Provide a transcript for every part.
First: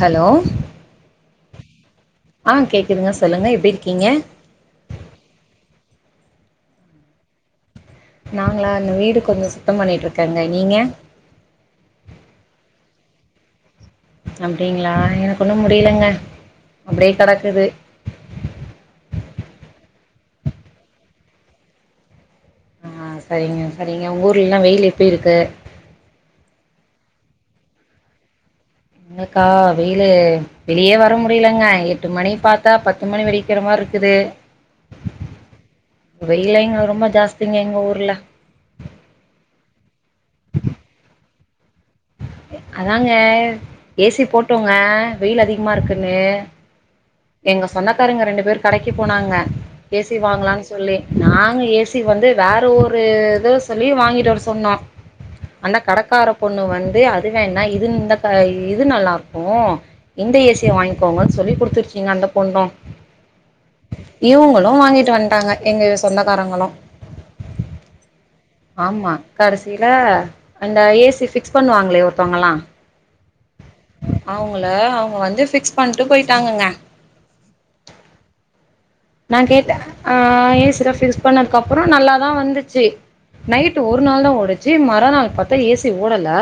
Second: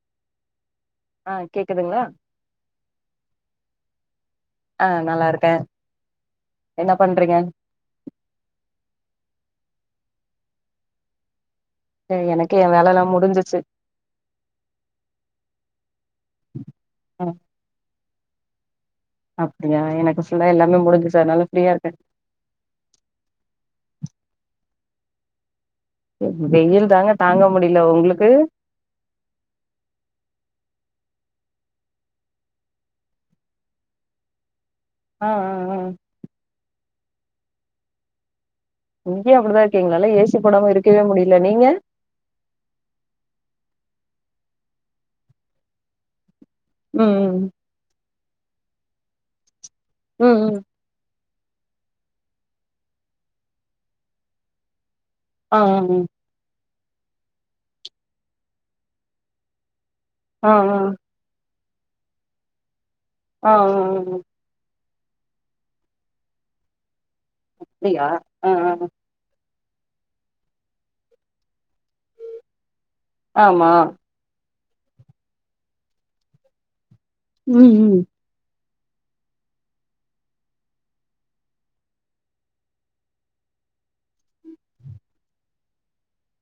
Hello ஆ கேக்குதுங்ளா ஆ கேக்குதுங்க சொல்லுங்க எப்டி இருக்கீங்க ஆ நல்லா இருக்கே என்ன பண்றீங்க நாங்களா இந்த வீடு கொஞ்சோ சுத்தம் பண்ணிட்டு இருக்கங்க நீங்க எனக்கே எ வேலல்லா முடிஞ்சிச்சி அப்டிங்களா எனக்கு இன்னு முடியலங்க அப்டியே ம் கடக்குது அப்டியா எனக்கு ஃபுல்லா எல்லாமே முடிஞ்சுது அதனால ஃப்ரீயா இருக்கே ஆ சரிங்க சரிங்க உங்க ஊர்லல்லா வெயில் எப்டி இருக்கு வெயில் தாங்க தாங்க முடில உங்குளுக்கு எங்களுக்கா வெயிலு வெளியே வர முடியலங்க எட்டு மணி பாத்தா பத்து மணி வெடிக்கிற மாரி இருக்குது ஆ ஆ ஆ வெயிலு இங்க ரொம்ப ஜாஸ்திங்க எங்க ஊர்ல இங்கயு அப்டிதா இருக்கு எங்களால ஏ சி போடாம இருக்கவே முடியல நீங்க அதாங்க ஏ சி போட்டோங்க வெயில் அதிகமா இருக்குன்னு உம் ம் பாருங்க ரெண்டு பேர் கடைக்கு போனாங்க ஏ சி ம் வாங்கலான்னு சொல்லி நாங்க ஏ சி வந்து வேற ஒரு இதோ சொல்லி வாங்கிட்டு வர சொன்னோம் அந்த ம் ம் கடக்கார பொண்ணு வந் து அது வேணா இது இந்த இது நல்லா இருக்கு இந்த ஆ ஆ ஏ சி-ய வாங்கிகோங்கன் சொல்லி் கொடு ச்சுங்க அந்த பொண்ணு ஆ ஆ டு வந்ட்டாங்க எங்க சொந்தக்காரங்களு அப்டியா ஆ ஆ ஆமா கடைசில அந்த ஏ சி ஃபிக்ஸ் பண்ணுவாங்களே ஒருத்தவங்களா ஆமா அவங் கள அவங்க வந்து ஃபிக்ஸ் பண்ட்டு போயிட்டாங்கங்க ம் ம் நா கேட்டே ஆ ஏ சி-லா ஃபிக்ஸ் பண்ணதுக்கு அப்புறம் நல்லாதா வந்துச்சு நைட் ஒரு நாள் தா ஓடுச்சு மறா நாள் பாத்தா ஏ சி ஓடல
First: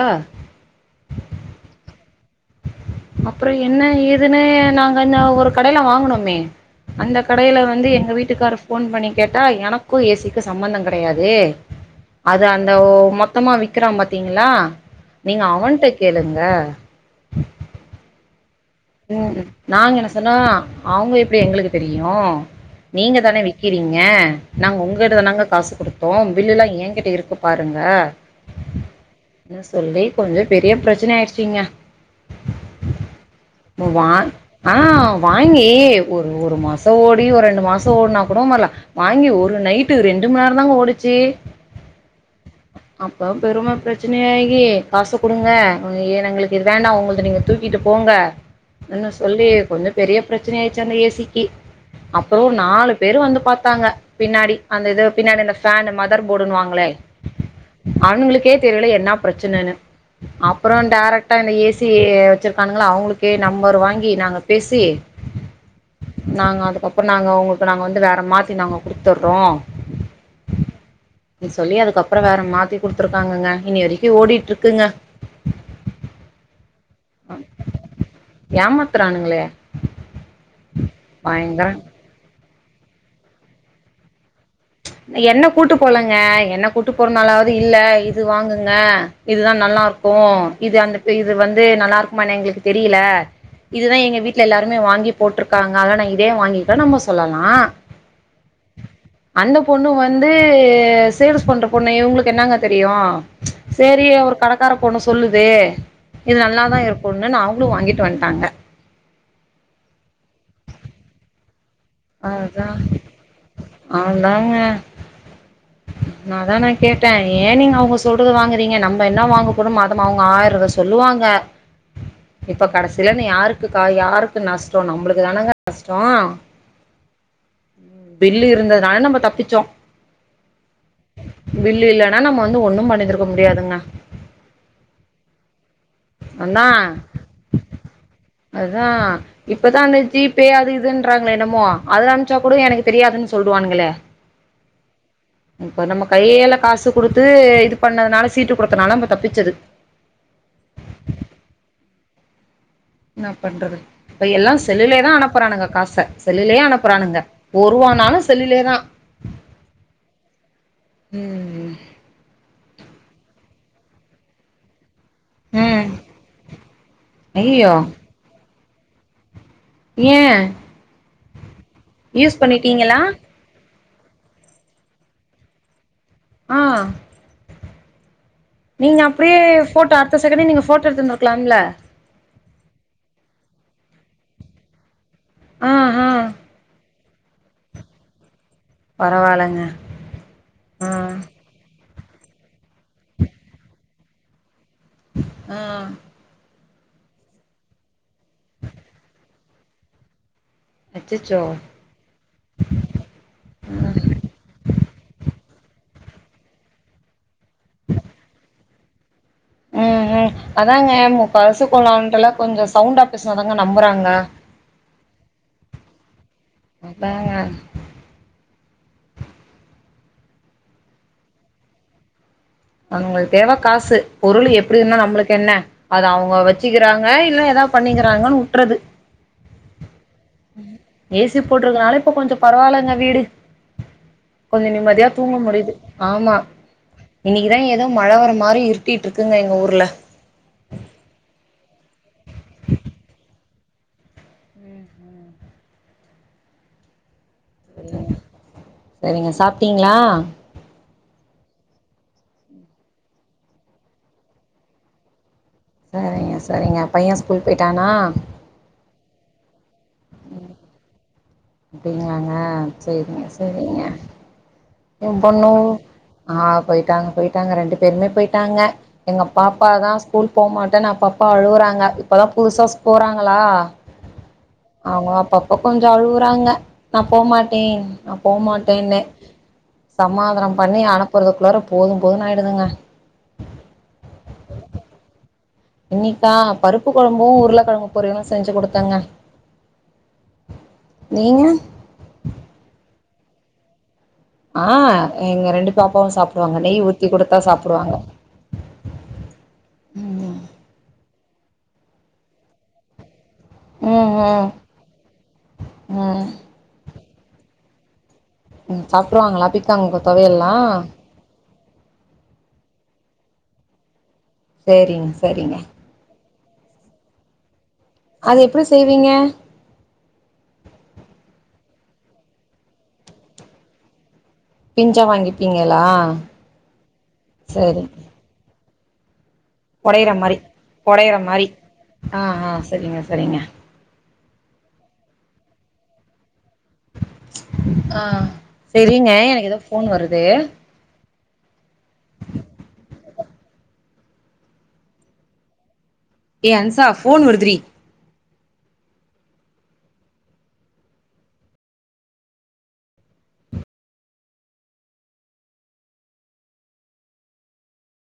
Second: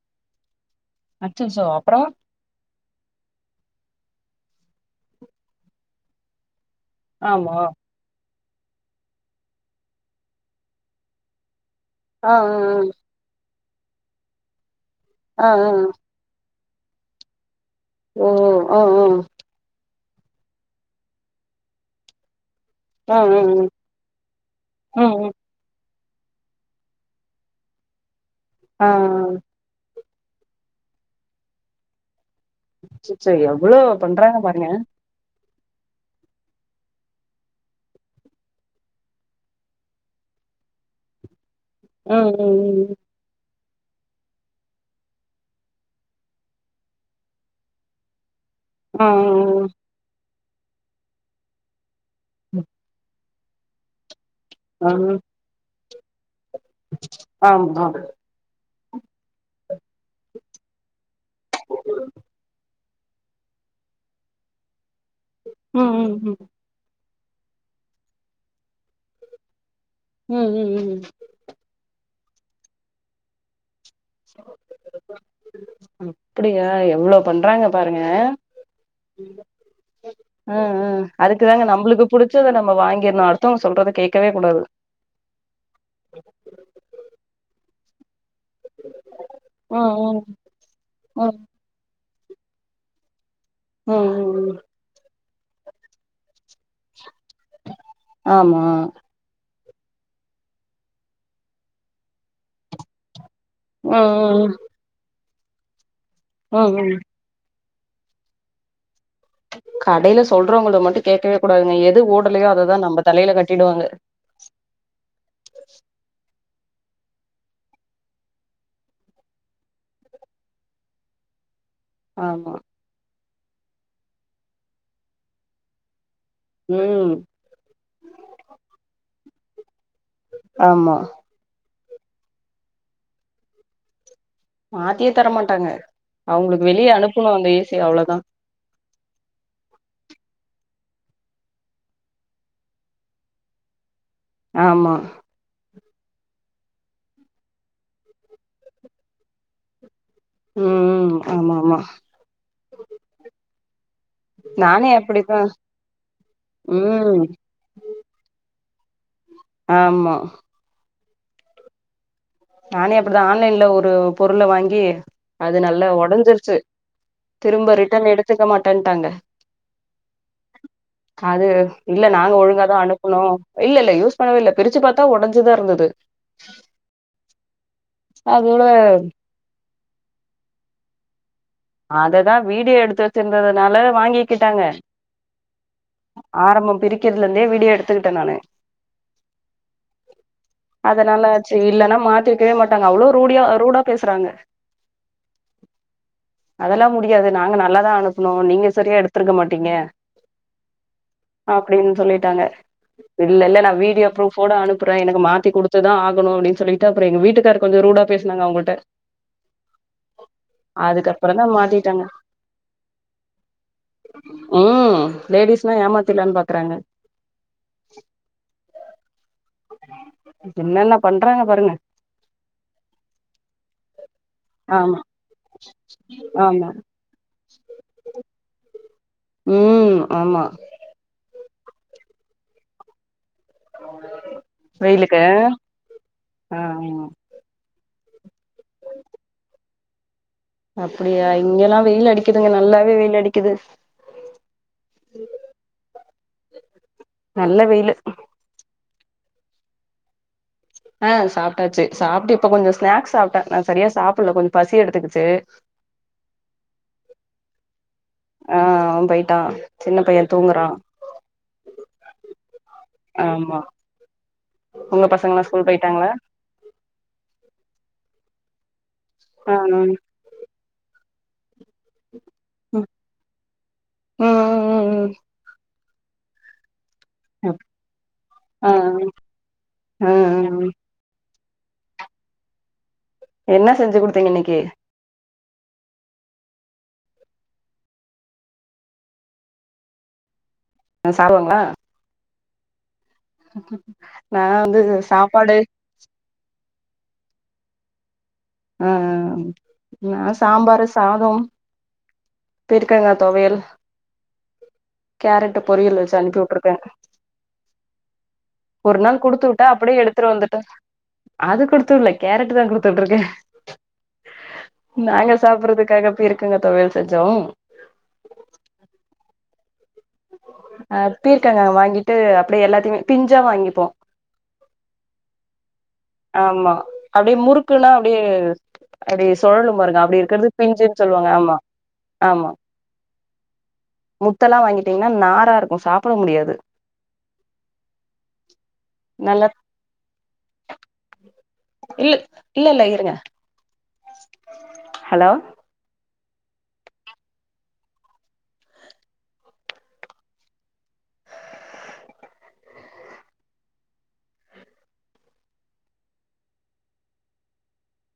அச்சச்சோ அப்புறோ அப்புறோ என்ன ஏதுன்னு நாங்க ஒரு கடையில வாங்கனோமே அந்த ஆமா கடையில வந்து எங்க வீட்டுக்கார போன் பண்ணி கேட்டா எனக்கு ஏ சி-க்கு சம்பந்தம் கெடையாது ஆ அது அந்த மொத்தமா வி க்கிறா பாத்தீங்களா நீங்க ஆ ஆ ஆ ஆ அவன்ட்ட கேளுங்க ஓ ஓ ம் நாங்க என்ன சொன்னா அவங்க எப்டி எங்களுக்கு தெரியு ஆ நீங்க ஆ தானே விக்கிறீங்க, நாங்க ஆ ஆ ஆ ம் ம் உங்ககிட்டதானாங்க காசு குடுத் த்தோ பில்லு எல்லா ஏங்கிட்ட இருக்கு பாருங்க ஆஆ ன்னு சொல்லி கொஞ்சோ பெரிய பிரச்சன ஆயிடுச்சிங்க அச்சச்சோ எவ் ம், வா ஆ வாங்கி ஒரு ஒரு மாச ஓடி ஒரு ரெண்டு மாசம் ஓடினா கூட வரல வாங்கி ஒரு நைட்டு ரெண்டு மண்நேரம் தாங்க ஓடுச்சி ம் ம் ம் பிரச்சனையாகி காச குடுங்க ஏ எங்களுக்கு இது வேண்டா உங்களுத நீங்க தூக்கிட்டு போங்க ம் ன்னு சொல்லி ம் ம் கொஞ்சோ பெரிய பிரச்சனையாயிடுச்சி அந்த ஏ சி க்கி அப்பறோ நாலு பேரு வந்து பார்த்தாங்க பின்னாடி ஆ அந்த ஆ ஆ இது பின்னாடி அந்தஃபேன் மாதிரி போடுனுவாங்களே ஆ ஆமா ஆண்களுக்கு ஏற்ற தெரியல என்ன பிரச்சனைனு அப்புறம் டைரக்ட் இந்த ஏசி வச்சிருக்கானு அவங்களுக்கு நம்பர் வாங்கி நாங்க பேசி ம் ம் ம் அப்புறம் நாங்கள் உங்களுக்கு நாங்கள் வந்து வேறு மாத்தி நாங்கள் கொடுத்துட்றோம் உம் உம் உம் உம் அப்புறம் வேற மாத்தி கொடுத்துருக்காங்க இனி வரை ஓடிட்டு இருக்குங்க இவ்ளோவ் பண்றாங்க பாருங்க ஏமாத்துறானுங்களே ம்ம் அதுக்குதாங்க பயங்கரம் நம்ளுக்கு புடு நம்ம வாங்கிருனும் அடுத்தவங்க சொல்றத கே என்னெ கூட்டு போலேங்க என்னெ கூட்டு போறனாலாவது இல்ல இது வாங்குங்க இதுதான் நல்லா ம் ம் இருக்கும் இது அந்த இது ம் வந்து நல்லா இருக்கும் ஆமா ந எங்களுக்கு தெரியல ம் இதுதான் எங்க ம் வீட்டுல ம் எல்லாருமே வாங்கி போட்டிருக்காங்க அத நான் இதே வாங்கிக்கேன் நம்ம சொல்லலாம் ஆமா அந்த பொண்ணு வந்து சேல்ஸ் பண்ற பொண்ணு இவங்களுக்கு என்னங்க தெரியும் ம் சேரி ஒரு ம் கடக்கார பொண்ணு சொல்லுது சே இது ம் நல்லாதான் ம் இருக்கும்னு நான் வாங்கிட்டு வந்துட்டாங்க கடையில சொல்றோவங்களே மட்டும் கேட்கவே ங்க எது ஓடலையோ அத அதா தான் நம்ம தலையில கட்டிடுவாங்க அதாங்க அதான் நான் கேட்டேன் ஏன் நீங்க அவங்க சொல்றது வாங்குறீங்க நம்ம என்ன வாங்கப்போறோமோ அதமா அவங்க ஆயிரம் சொல்லுவாங்க ஆமா இப்ப கடைசியில இருந்து யாருக்கு இருக்கா யாருக்கு நஷ்டோம் நம்புளுக்கு தானுங்க நஷ்டோம் ம் பில்லு இருந்ததுனால நம்ம தப்பிச் சோம் ஆம்மா பில்லு இல்லனா நம்ம வந்து ஒண்ணும் பண்ணிருந்துக்க முடியாதுங்க மாத்தியே தரமாட்டாங்க அன்னா அவுங்களுக்கு வெளிய அனுப்பணு அந்த ஏசிய அவ்ளோதா அதா இப்பதா அந்த ஜீப்பே அது இது துன்றான்களே என்னமோ அதுல அனுப்ச்சா கூட எனக்கு தெரியாதுனு சொல்டுவான்ங்களே ஆமா இப்ப நம்ம கையல காசு குடுத்து இது பண்ணதுனால சீட்டு குடுத்தனால நம்ப தப்பிச்சது ம்ம் ஆமா ஆமா என்னா பண்றது இப்ப எல்லா நானே செல்லிலேதா அப்டித்தா அனுப்பறானுக காச செல்லுலே அனுப்றானுங்க ம் ஒர்ருவானாலு செல்லுலேதா ஆமா ம் நானே அப்டிதா ஆன்லைன்ல ஒரு பொருள வாங்கி அது ம் நல்ல ஒடஞ்சிருச்சு ஐயயோ திரும்ப ரிட்டன் எடுத்துக்க மாட் மாட்டன்ட்டாங்க ஏ அது இல்ல நாங்க யூஸ் ஒழுங்காதா பண்ணிட்டீங்களா அனுப்புனோ இல்லல் யூஸ் பண்ணவேல்ல பிரிச்சு பாத்தா ஒடஞ்சுதா இருந்துது ஆ அதோட நீங்க அப்டியே ஃபோட்டோ அடுத்த செகண்டே நீங்க ஃபோட்டோ எடுத்துந்துரு அததா வீடியோ எடுத்து வச்சிருந்தத நால வாங்கிகிட்டாங்க ஆ ஆ ஆரம்பம் பிரிக் க்கிறதுல இருந்தே வீடியோ எடுத்துக்கிட்ட நானு பரவாலங்க ம் மாத்திருக்கவே மாட்டாங்க அவ்ளோ ரூடியா ரூடா பேசறாங்க ஆ அதெல்லா முடியாது நாங்க நல்லாதா அனுப்னோ நீங்க சரியா எடுத்துருக்க மாட்டீங்க அச்சச்சோ அப்படின் சொல்லிட்டாங்க இல்லல்ல நா வீடியோ ப்ரூஃபோட அனுப்புற எனக்கு மாத்தி குடுத்துதா ஆக கனு அப்படின் சொல்லிட்டு அப்றோ எங்க வீட்டுக்காரு கொஞ்சோ ரூடா பேசுனாங்க அவங்குள்ட ம் ம் அதாங்க பலசு மாத்திட்டாங்க கொள்ளான்ட்டுல கொஞ்சோ சவுண்டா பேசுனாதாங்க நம்புறாங்க ம் லேடிஸ்னா ஏமாத்திர்லான்னு பாக்குறாங்க அதாங்க என்னன்ன பண்றாங்க பாருங்க அவங்குளுக்கு தேவ காசு பொருள் எப்பிடி இருந்தா ஆமா நம்முளுக்கு என்ன அது அவங்க ஆமா வச்சுக்கிறாங்க இல்ல ஏதாவது பண்ணிக்கிறாங்கன்னு உட்றது ம் ஆமா சி போட்ருக்கனால இப்ப கொஞ்ச பரவால்லங்க வீடு கொஞ்ச நிம்மதியா வெயிலுக்கு தூங்க முடியுது ஆமா ஆ ஆமா இதா ஏதோ மழ வர்ற மாதிரி இருட்டிட்டு இருக்குங்க எங்க ஊர்ல அப்டியா இங்கெல்லா வெயில் அடிக்குதுங்க நல்லாவே வெயில் அடிக்குது ம், ம். நல்ல வெயிலு செரிங்க, சாப்ட்டீங்ளா ஆ, சாப்ட்டாச்சு சாப்பிட்டு இப்ப கொஞ்சோ ஸ்நாக்ஸ் சாப்பிட்டா நா சரியா சாப்பிட்ல கொஞ்சோ பசி எடுத்துக்குக்கிச்சி சரிங்க சரிங்க பைய ஸ்கூல் போயிட்டானா ஆ, அவ போயிட்டா சின்ன பைய தூங்குறா அப்டிங்களாங்க செரிங்க ஆமா செரிங்க உங்க எ பசங்கல்லா பொண்ணு ஸ்கூல் போயிட்டாங்களா ஆ போயிட்டாங்க போயிட்டாங்க ரெண்டு பேருமே போயிட் ட்டாங்க எங்க ஆ பாப்பா தா ம் ஸ்கூல் போமாட் ட்டனு அப்பப்ப அழுவுறா ங்க இப்பதா புதுசா போறாங்களா, அவங்க ம் அப்பப்ப கொஞ் சோ அழுவு றாங்க நா ம் போகமாட்டே நா போமாட்டேன்னு சமாதானம் ம் பண்ணி அனுப்புறது குள்ளாரா போதும் போதும்னு ஆயிடுதுங்க என்ன செஞ்சு குடுத்தீங்க இன்னைக்கி இன்னிக்கா பருப்பு கொழம்பு உருளக்கெழம்பு பொரியலும் செஞ்சு குடுத்தாங்க அ சாப்டுவாங்களா ஓகே ஆ, எங்க ரெண்டு பாப்பாவு சாப்டுவாங்க நெய் ஊ த்தி குடுத்தா சாப்டுவாங்க ஆ ஆ நா ம் சாம்பாரு சாதம் பீர்க்கங்கா தொவையல் ம் கேரட்டு பொரியல் வச்சு ம் அனுப்பி வுட்டுருக்கே ம் ஒரு நாள் குடுத்து சாப்ட்ருவாங்களா வுட்டா அப்டியே பிக்காங்கு எடுத்துட்டு தொவையல்லா வந்துட்டு அது குடுத்துவுட்ல கேரட் தா குடுத்துட்டுருக்கே சேரிங்க நாங்க சேரிங்க சாப்புட்றதுக்காக பீர்க் பீக்கங்கா தொவையல் செஞ்சோ அது எப்டி செய்வீங்க அ பீர்க்கங்கா வாங்கிட்டு அப்படியே எல்லாத்தையுமே பிஞ்சா வாங்கிப்போ பிஞ்சா வாங்கிப்பீங்களா ஆமா அப்டியே சேரி முறுக்குன்னா அப்டியே அப்டி சுழலு பாருங்க ஒடையிற அப்டி மாரி இருக்கிறது பிஞ்சுன்னு ஒடையிற சொல்லுவாங்க மாரி ஆமா ஆ ஆமா ஆ சரிங்க சரிங்க மு தலா வாங்கி டீங்கன்னா நாரா இருக்கோ சாப்ட முடியாது ஆ சேரிங்க எனக்கு ஏதோ ஃபோன் வருது இல் இல்ல இல்ல இருங்க ஹலோ ஏ அன்சா ஃபோன் வருது டி